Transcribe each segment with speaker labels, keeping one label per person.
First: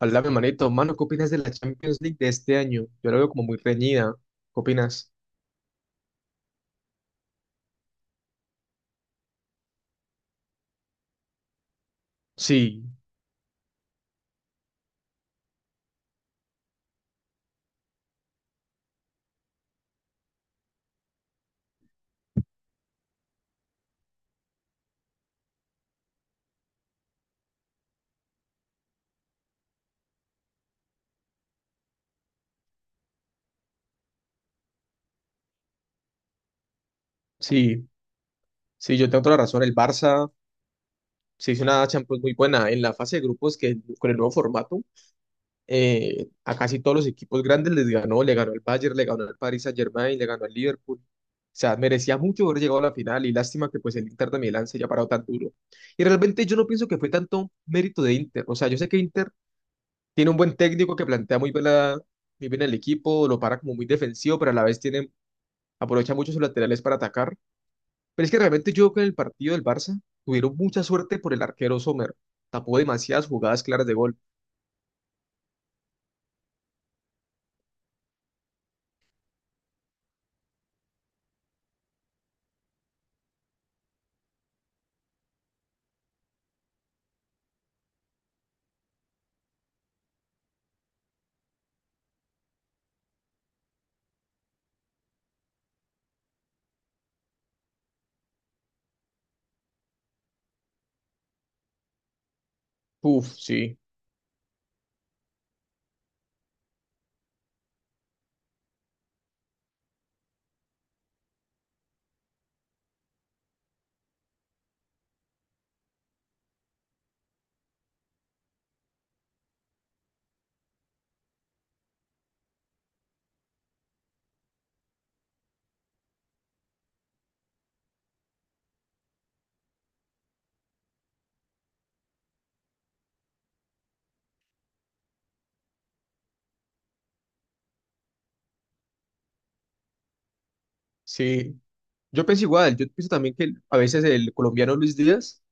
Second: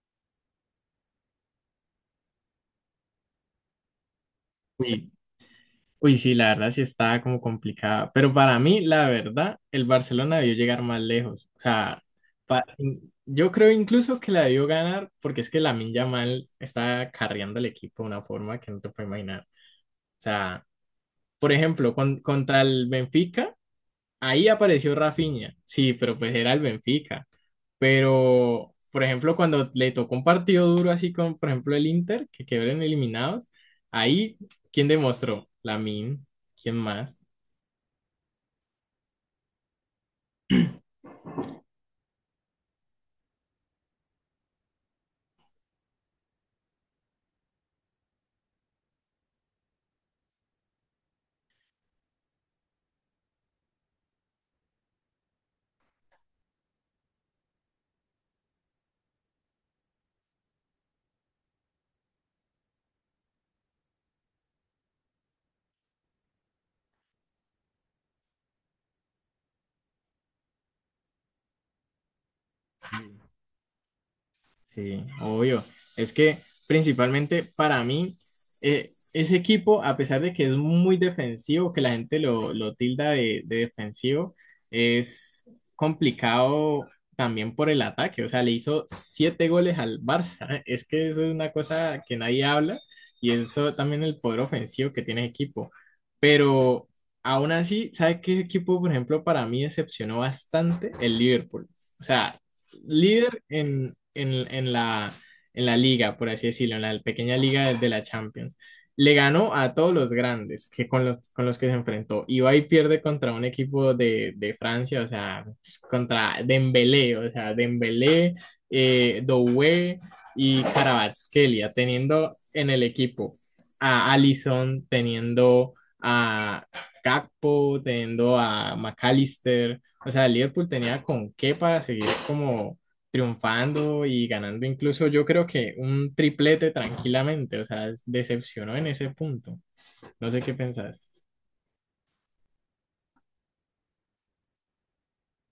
Speaker 1: Hola, mi manito. Mano, ¿qué opinas de la Champions League de este año? Yo la veo como muy reñida. ¿Qué
Speaker 2: Uy,
Speaker 1: opinas?
Speaker 2: uy, sí, la verdad sí está como complicada. Pero para mí, la verdad, el Barcelona debió llegar más lejos. O sea, pa-
Speaker 1: Sí,
Speaker 2: yo creo incluso que la debió ganar porque es que Lamine Yamal está carreando al equipo de una forma que no te puedo imaginar. O sea, por ejemplo, contra el Benfica. Ahí apareció Rafinha, sí, pero pues era el Benfica. Pero, por ejemplo, cuando le tocó un partido duro así con, por ejemplo, el Inter, que quedaron eliminados, ahí, ¿quién demostró? min, ¿Quién más?
Speaker 1: sí, sí, yo tengo toda la razón. El Barça se hizo una Champions muy buena en la fase de grupos que, con el nuevo formato, a casi todos los equipos grandes les ganó. Le ganó al Bayern, le ganó al Paris Saint-Germain, le ganó al Liverpool. O sea, merecía mucho haber llegado a la final, y lástima que pues el Inter de Milán se haya parado tan duro. Y realmente yo no pienso que fue tanto mérito de Inter. O sea, yo sé que Inter tiene un buen técnico que plantea muy bien, muy bien el equipo, lo para como muy defensivo, pero a la vez tiene, aprovecha mucho sus laterales para atacar. Pero es que realmente yo creo que en el partido del Barça tuvieron mucha suerte por el arquero Sommer. Tapó demasiadas jugadas claras de gol.
Speaker 2: Sí, obvio. Es que principalmente para mí, ese equipo, a pesar de que es muy defensivo, que la gente lo tilda de defensivo, es complicado también por el ataque. O sea, le hizo siete goles al Barça. Es que eso es una cosa que nadie habla y eso también el poder ofensivo que tiene el equipo. Pero aún así, ¿sabe qué equipo, por ejemplo, para mí decepcionó bastante? El Liverpool. O sea,
Speaker 1: Uf,
Speaker 2: líder
Speaker 1: sí,
Speaker 2: en la liga, por así decirlo, en la pequeña liga de la Champions. Le ganó a todos los grandes que con con los que se enfrentó. Y va y pierde contra un equipo de Francia, o sea, pues, contra Dembélé, o sea, Dembélé, Doué y Kvaratskhelia, teniendo en el equipo a Alisson, teniendo a Gakpo, teniendo a McAllister, o sea, el Liverpool tenía con qué para seguir como triunfando y ganando incluso yo creo que un triplete tranquilamente. O sea, decepcionó en ese punto. No sé qué pensás.
Speaker 1: sí. Yo pienso igual, yo pienso también que a veces el colombiano Luis Díaz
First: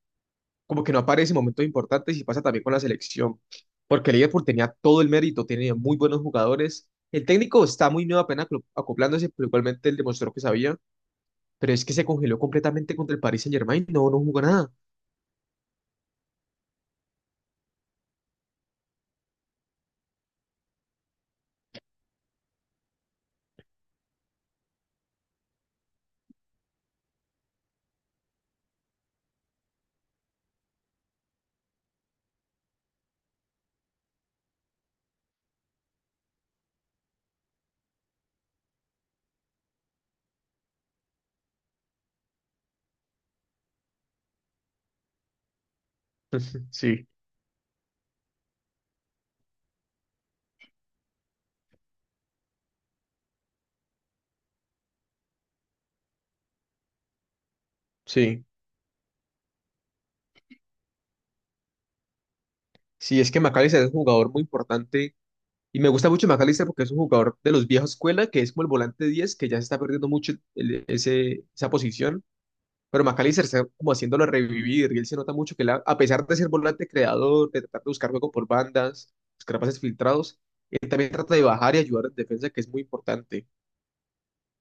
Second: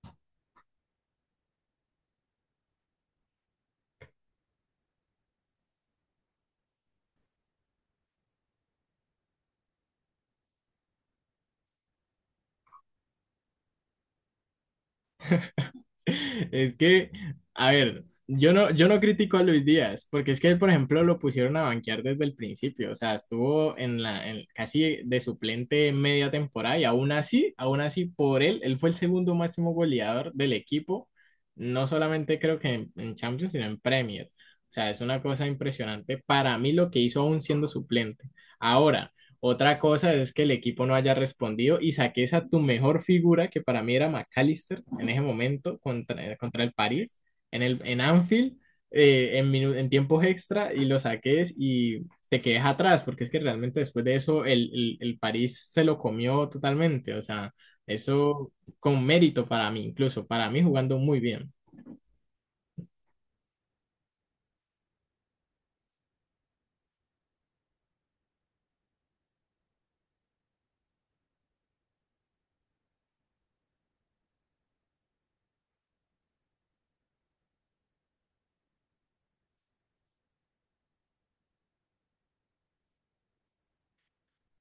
Speaker 1: como que no aparece en momentos importantes, y pasa también con la selección. Porque el Liverpool tenía todo el mérito, tenía muy buenos jugadores. El técnico está muy nuevo, apenas acoplándose, pero igualmente él demostró que sabía. Pero es que se congeló completamente contra el Paris Saint-Germain, no, no jugó nada.
Speaker 2: Es que, a ver, yo no critico a Luis Díaz, porque es que él, por ejemplo, lo pusieron a banquear desde el principio, o sea, estuvo en casi de suplente media temporada y aún así, por él, él fue el segundo máximo goleador del equipo, no solamente creo que en Champions, sino en Premier. O sea, es una cosa impresionante para mí lo que hizo aún siendo suplente. Ahora, otra cosa es que el equipo no haya respondido y saques a tu mejor figura, que para mí era McAllister en ese momento contra el
Speaker 1: Sí,
Speaker 2: París, en Anfield, en tiempos extra, y lo saques y te quedes atrás, porque es que realmente después de eso el París se lo comió totalmente. O sea,
Speaker 1: sí,
Speaker 2: eso con mérito para mí, incluso para mí jugando muy bien.
Speaker 1: sí, es que McAllister es un jugador muy importante, y me gusta mucho McAllister porque es un jugador de los viejos escuela, que es como el volante 10, que ya se está perdiendo mucho esa posición, pero McAllister está como haciéndolo revivir. Y él se nota mucho que él, a pesar de ser volante creador, de tratar de buscar juego por bandas, buscar pases filtrados, él también trata de bajar y ayudar en defensa, que es muy importante.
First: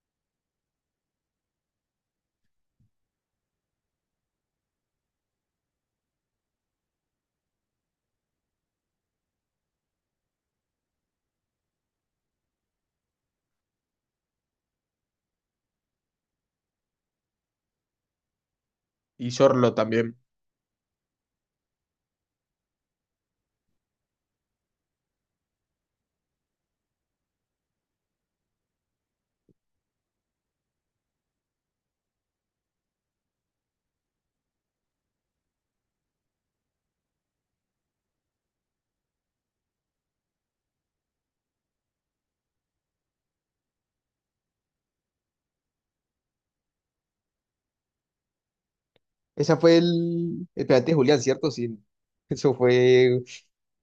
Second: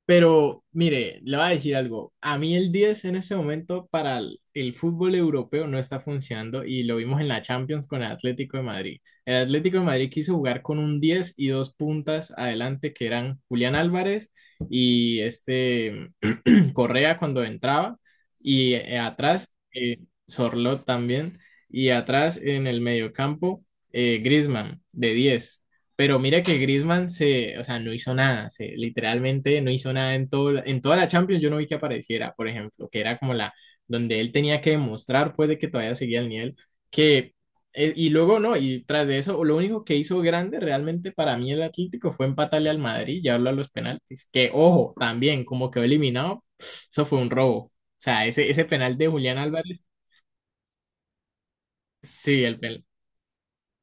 Speaker 2: Pero mire, le voy a decir algo. A mí el 10 en este momento para el fútbol europeo no está funcionando y lo vimos en la Champions con el Atlético de Madrid. El Atlético de Madrid quiso jugar con un 10 y dos puntas adelante que eran Julián Álvarez y este Correa cuando entraba y
Speaker 1: Y
Speaker 2: atrás
Speaker 1: Sorlo también.
Speaker 2: Sorlot también y atrás en el mediocampo Griezmann de diez. Pero mira que o sea, no hizo nada, literalmente no hizo nada en todo, en toda la Champions, yo no vi que apareciera, por ejemplo, que era como la donde él tenía que demostrar pues de que todavía seguía el nivel que y luego no, y tras de eso, lo único que hizo grande realmente para mí el Atlético fue empatarle al Madrid y hablo a los penaltis. Que ojo, también como quedó eliminado, eso fue un robo. O sea, ese penal de Julián
Speaker 1: Esa fue
Speaker 2: Álvarez,
Speaker 1: el, el penalti de Julián, ¿cierto? Sí.
Speaker 2: sí,
Speaker 1: Eso
Speaker 2: el penal.
Speaker 1: fue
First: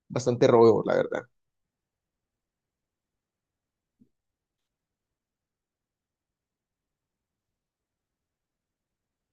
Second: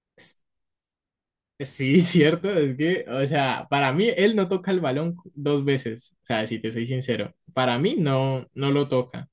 Speaker 1: bastante robo, la verdad.
Speaker 2: Sí, cierto, es que, o sea, para mí él no toca el balón dos veces, o sea, si te soy sincero, para mí no lo toca.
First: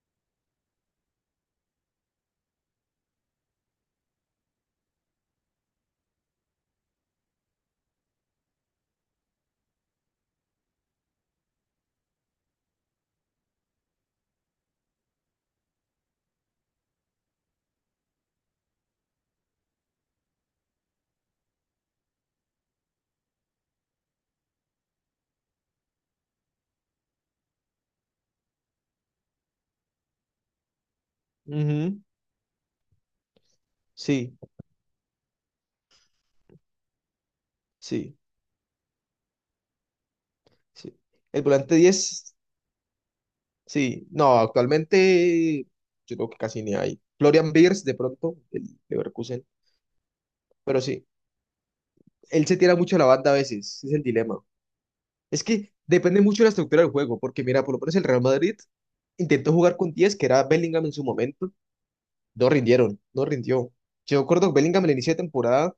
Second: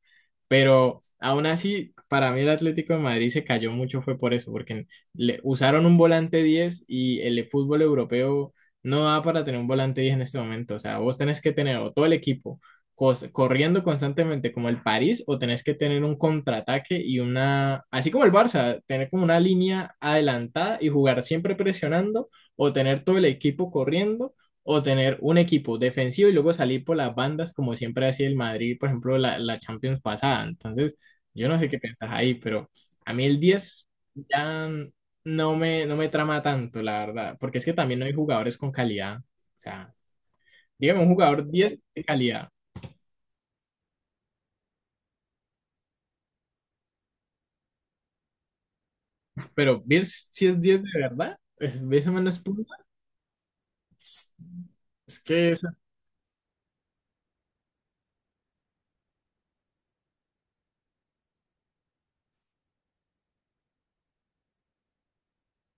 Speaker 2: Pero aún así, para mí el Atlético de Madrid se cayó mucho fue por eso, porque le usaron un volante 10 y el fútbol europeo no da para tener un volante 10 en este momento. O sea, vos tenés que tener o todo el equipo corriendo constantemente como el París o tenés que tener un contraataque así como el Barça, tener como una línea adelantada y jugar siempre presionando o tener todo el equipo corriendo o tener un equipo defensivo y luego salir por las bandas, como siempre hacía el Madrid, por ejemplo, la Champions pasada. Entonces, yo no sé qué
Speaker 1: Ujú,
Speaker 2: pensás ahí, pero a mí el 10
Speaker 1: sí,
Speaker 2: ya no me trama tanto, la verdad, porque es que también no hay
Speaker 1: sí,
Speaker 2: jugadores con calidad. O sea,
Speaker 1: sí.
Speaker 2: dígame un
Speaker 1: El
Speaker 2: jugador
Speaker 1: volante
Speaker 2: 10 de
Speaker 1: diez,
Speaker 2: calidad,
Speaker 1: sí. No, actualmente yo creo que casi ni hay. Florian Beers, de pronto, el Leverkusen.
Speaker 2: pero ver si es 10
Speaker 1: Pero
Speaker 2: de
Speaker 1: sí,
Speaker 2: verdad, pues, ese man no es
Speaker 1: él se
Speaker 2: punta.
Speaker 1: tira mucho a la banda a veces, es el dilema.
Speaker 2: Es
Speaker 1: Es
Speaker 2: que
Speaker 1: que depende mucho de la estructura del juego, porque mira, por lo menos el Real Madrid intentó jugar con 10, que era Bellingham en su momento. No rindieron, no rindió. Yo recuerdo que Bellingham, al inicio de temporada,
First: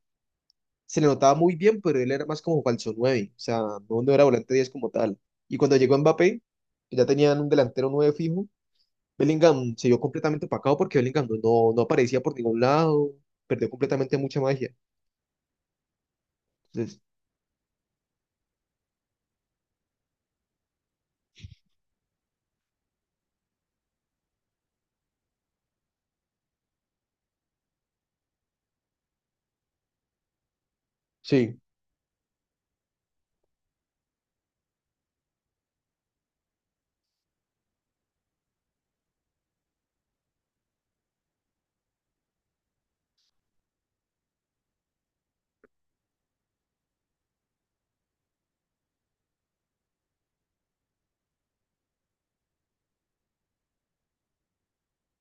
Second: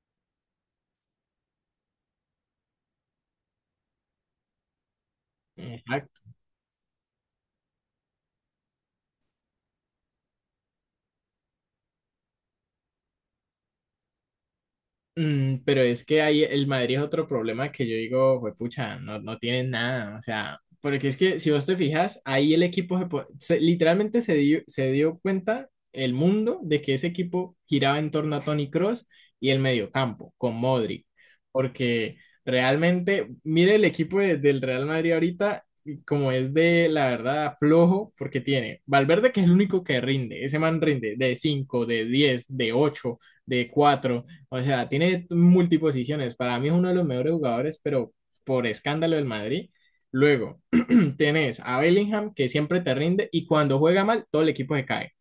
Speaker 1: se le notaba muy bien, pero él era más como falso nueve, o sea, no era volante 10 como tal. Y cuando llegó
Speaker 2: esa-
Speaker 1: Mbappé, que ya tenían un delantero 9 fijo, Bellingham se vio completamente opacado, porque Bellingham no aparecía por ningún lado, perdió completamente mucha magia.
Speaker 2: Mm, pero es que ahí el Madrid es
Speaker 1: Entonces,
Speaker 2: otro problema que yo digo, juepucha, no tienen nada, o sea, porque es que si vos te fijas, ahí el equipo se, po- se- literalmente se dio cuenta el mundo de que ese equipo giraba en torno a Toni Kroos y el mediocampo con Modric,
Speaker 1: sí.
Speaker 2: porque realmente, mire el equipo del Real Madrid ahorita, y como es de la verdad flojo, porque tiene Valverde que es el único que rinde, ese man rinde de 5 de 10 de 8 de cuatro, o sea, tiene multiposiciones. Para mí es uno de los mejores jugadores, pero por escándalo del Madrid. Luego tenés a Bellingham, que siempre te rinde, y cuando juega mal, todo el equipo se cae.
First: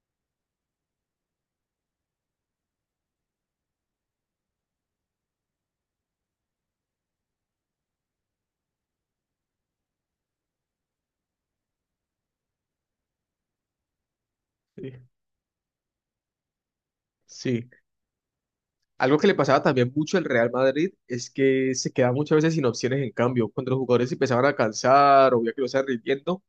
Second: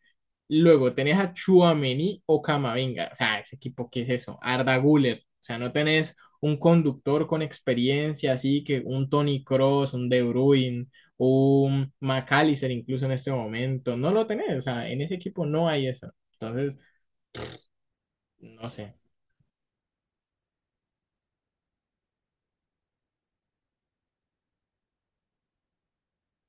Speaker 2: Luego tenés a Chuamení o Camavinga. O sea, ese equipo, ¿qué es eso? Arda Güler. O sea, no tenés un conductor con experiencia, así que un Toni Kroos, un De Bruyne, un McAllister incluso en este momento. No lo tenés. O sea, en
Speaker 1: Sí,
Speaker 2: ese equipo no hay eso. Entonces,
Speaker 1: sí.
Speaker 2: no sé.
Speaker 1: Algo que le pasaba también mucho al Real Madrid es que se quedaba muchas veces sin opciones en cambio. Cuando los jugadores se empezaban a cansar o veía que lo estaban rindiendo,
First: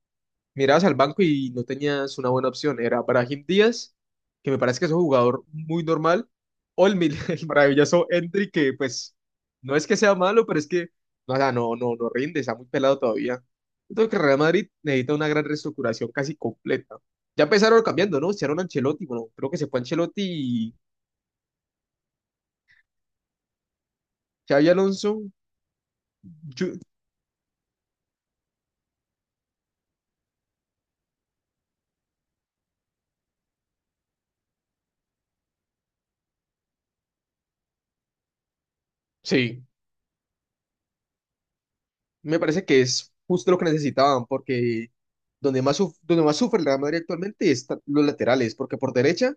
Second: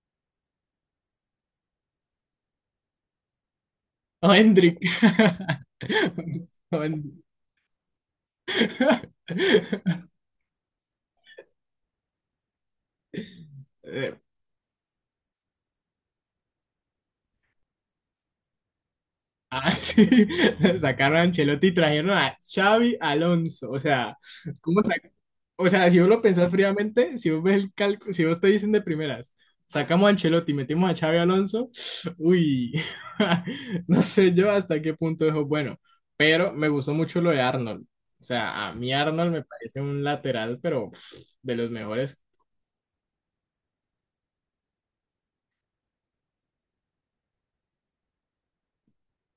Speaker 1: mirabas al banco y no tenías una buena opción. Era Brahim Díaz,
Speaker 2: O
Speaker 1: que me
Speaker 2: Hendrik.
Speaker 1: parece que es un jugador muy normal,
Speaker 2: O
Speaker 1: o
Speaker 2: Hen-
Speaker 1: el maravilloso Endrick, que pues no es que sea malo, pero es que no, o sea, no rinde, está muy pelado todavía. Yo creo
Speaker 2: Eh,
Speaker 1: que Real Madrid necesita una gran reestructuración casi completa. Ya empezaron cambiando, ¿no? Hicieron Ancelotti, bueno, creo que se fue
Speaker 2: Sí.
Speaker 1: Ancelotti y
Speaker 2: Sacaron a Ancelotti y trajeron a Xavi Alonso. O sea,
Speaker 1: Xavi
Speaker 2: ¿cómo sa-
Speaker 1: Alonso.
Speaker 2: O sea, si vos lo pensás
Speaker 1: Yo-
Speaker 2: fríamente, si vos ves el cálculo, si vos te dicen de primeras, sacamos a Ancelotti y metimos a Xavi Alonso, uy, no sé yo hasta qué punto eso es bueno. Pero me gustó mucho lo de Arnold. O sea, a mí Arnold me
Speaker 1: sí.
Speaker 2: parece un lateral, pero pff, de los mejores.
Speaker 1: Me parece que es justo lo que necesitaban, porque donde más sufre el Real Madrid actualmente están los laterales, porque por derecha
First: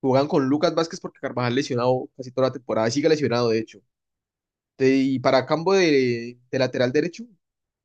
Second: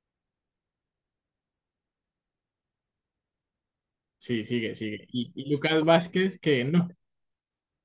Speaker 1: juegan con Lucas Vázquez, porque Carvajal lesionado casi toda la temporada, sigue lesionado de hecho.
Speaker 2: Sí, sigue,
Speaker 1: Te-
Speaker 2: sigue.
Speaker 1: y para
Speaker 2: Y
Speaker 1: campo
Speaker 2: Lucas Vázquez,
Speaker 1: de,
Speaker 2: que no,
Speaker 1: lateral derecho,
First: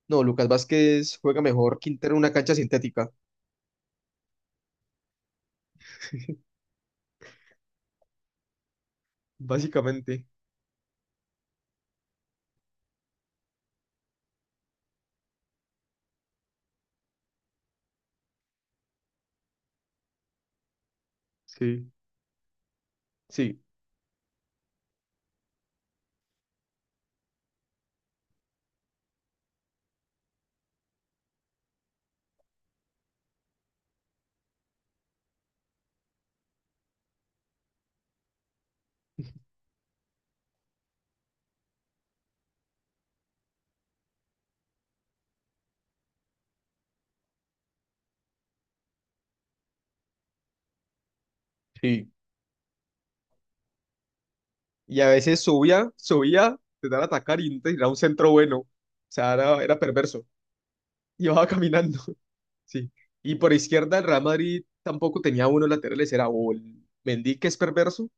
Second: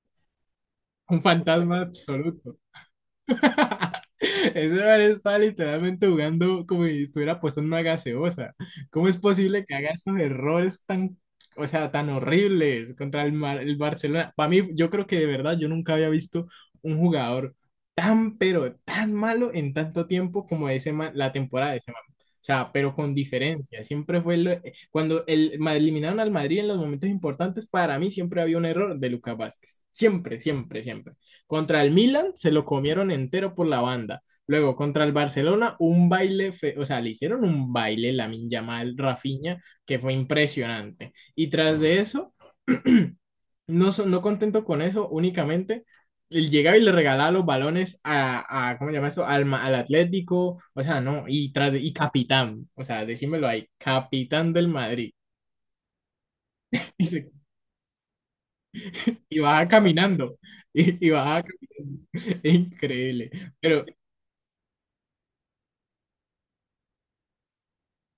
Speaker 1: no, Lucas Vázquez
Speaker 2: un
Speaker 1: juega mejor
Speaker 2: fantasma
Speaker 1: Quintero en una cancha
Speaker 2: absoluto.
Speaker 1: sintética,
Speaker 2: Ese man está literalmente jugando como si estuviera apostando una gaseosa. ¿Cómo es posible que haga esos
Speaker 1: básicamente.
Speaker 2: errores tan, o sea, tan horribles contra el, el Barcelona? Para mí, yo creo que de verdad yo nunca había visto un jugador tan, pero tan malo en tanto tiempo como la temporada de ese
Speaker 1: Sí,
Speaker 2: man. O sea, pero con
Speaker 1: sí,
Speaker 2: diferencia. Siempre fue cuando eliminaron al Madrid en los momentos importantes, para mí siempre había un error de Lucas Vázquez. Siempre, siempre, siempre. Contra el Milan se lo comieron entero por la banda. Luego contra el Barcelona, un baile, o sea, le hicieron un baile Lamine Yamal, Rafinha, que fue impresionante. Y tras de eso, no contento con eso, únicamente él llegaba y le regalaba los balones a ¿cómo se llama eso? Al Atlético, o sea, no, y y
Speaker 1: sí.
Speaker 2: capitán, o sea, decímelo ahí, capitán del
Speaker 1: Y a
Speaker 2: Madrid.
Speaker 1: veces subía, subía, te dan
Speaker 2: Y,
Speaker 1: a
Speaker 2: se,
Speaker 1: atacar y te tiraba un centro bueno. O sea,
Speaker 2: y
Speaker 1: era,
Speaker 2: bajaba
Speaker 1: era perverso.
Speaker 2: caminando, y
Speaker 1: Y
Speaker 2: bajaba
Speaker 1: bajaba caminando.
Speaker 2: caminando.
Speaker 1: Sí.
Speaker 2: Increíble,
Speaker 1: Y por
Speaker 2: pero
Speaker 1: izquierda el Real Madrid tampoco tenía buenos laterales, era o el Mendy, que es perverso,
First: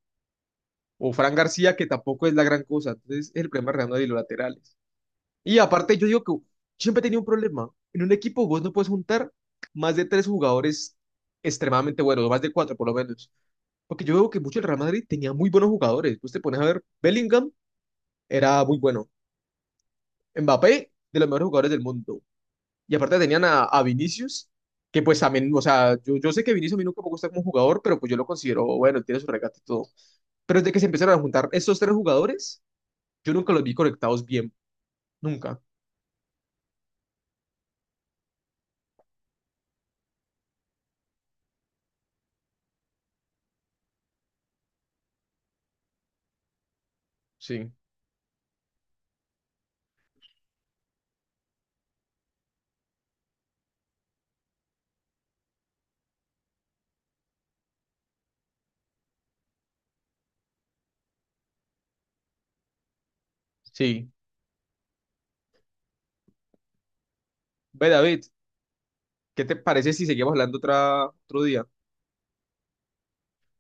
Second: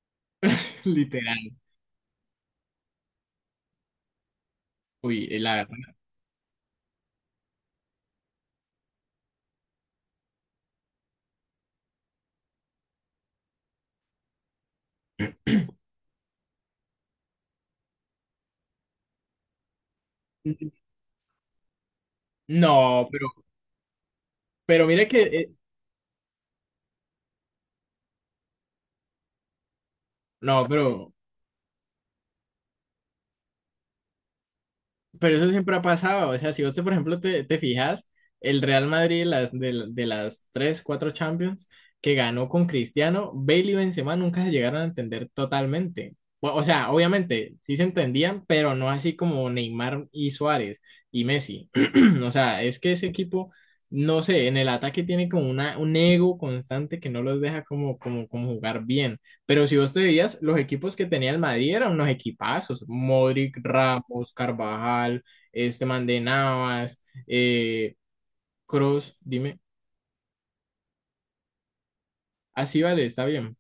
Speaker 1: o Fran
Speaker 2: literal.
Speaker 1: García, que tampoco es la gran cosa. Entonces el problema del Real Madrid, los laterales.
Speaker 2: Uy, la
Speaker 1: Y
Speaker 2: verdad.
Speaker 1: aparte yo digo que yo siempre tenía un problema. En un equipo vos no puedes juntar más de tres jugadores extremadamente buenos, o más de cuatro por lo menos. Porque yo veo que mucho el Real Madrid tenía muy buenos jugadores. Vos te pones a ver, Bellingham era muy bueno. Mbappé, de los mejores jugadores del mundo. Y
Speaker 2: No,
Speaker 1: aparte tenían a Vinicius,
Speaker 2: pero
Speaker 1: que
Speaker 2: mira que,
Speaker 1: pues a mí, o sea, yo sé que Vinicius a mí nunca me gusta como jugador, pero pues yo lo considero, bueno, él tiene su regate y todo. Pero
Speaker 2: no,
Speaker 1: desde que se empezaron a juntar estos tres jugadores, yo nunca los vi conectados bien,
Speaker 2: pero eso
Speaker 1: nunca.
Speaker 2: siempre ha pasado. O sea, si por ejemplo, te fijas, el Real Madrid de las 3 4 Champions que ganó con Cristiano, Bale y Benzema nunca se llegaron a entender totalmente. O sea, obviamente
Speaker 1: Sí,
Speaker 2: sí se entendían, pero no así como Neymar y Suárez y Messi. O sea, es que ese equipo, no sé, en el ataque tiene como un ego constante que no los deja como jugar bien. Pero si vos te veías, los equipos que tenía el Madrid eran unos equipazos. Modric,
Speaker 1: sí.
Speaker 2: Ramos, Carvajal, este man de Navas,
Speaker 1: Ve,
Speaker 2: eh,
Speaker 1: David,
Speaker 2: Kroos,
Speaker 1: ¿qué te
Speaker 2: dime.
Speaker 1: parece si seguimos hablando otra, otro día?
Speaker 2: Así vale, está bien.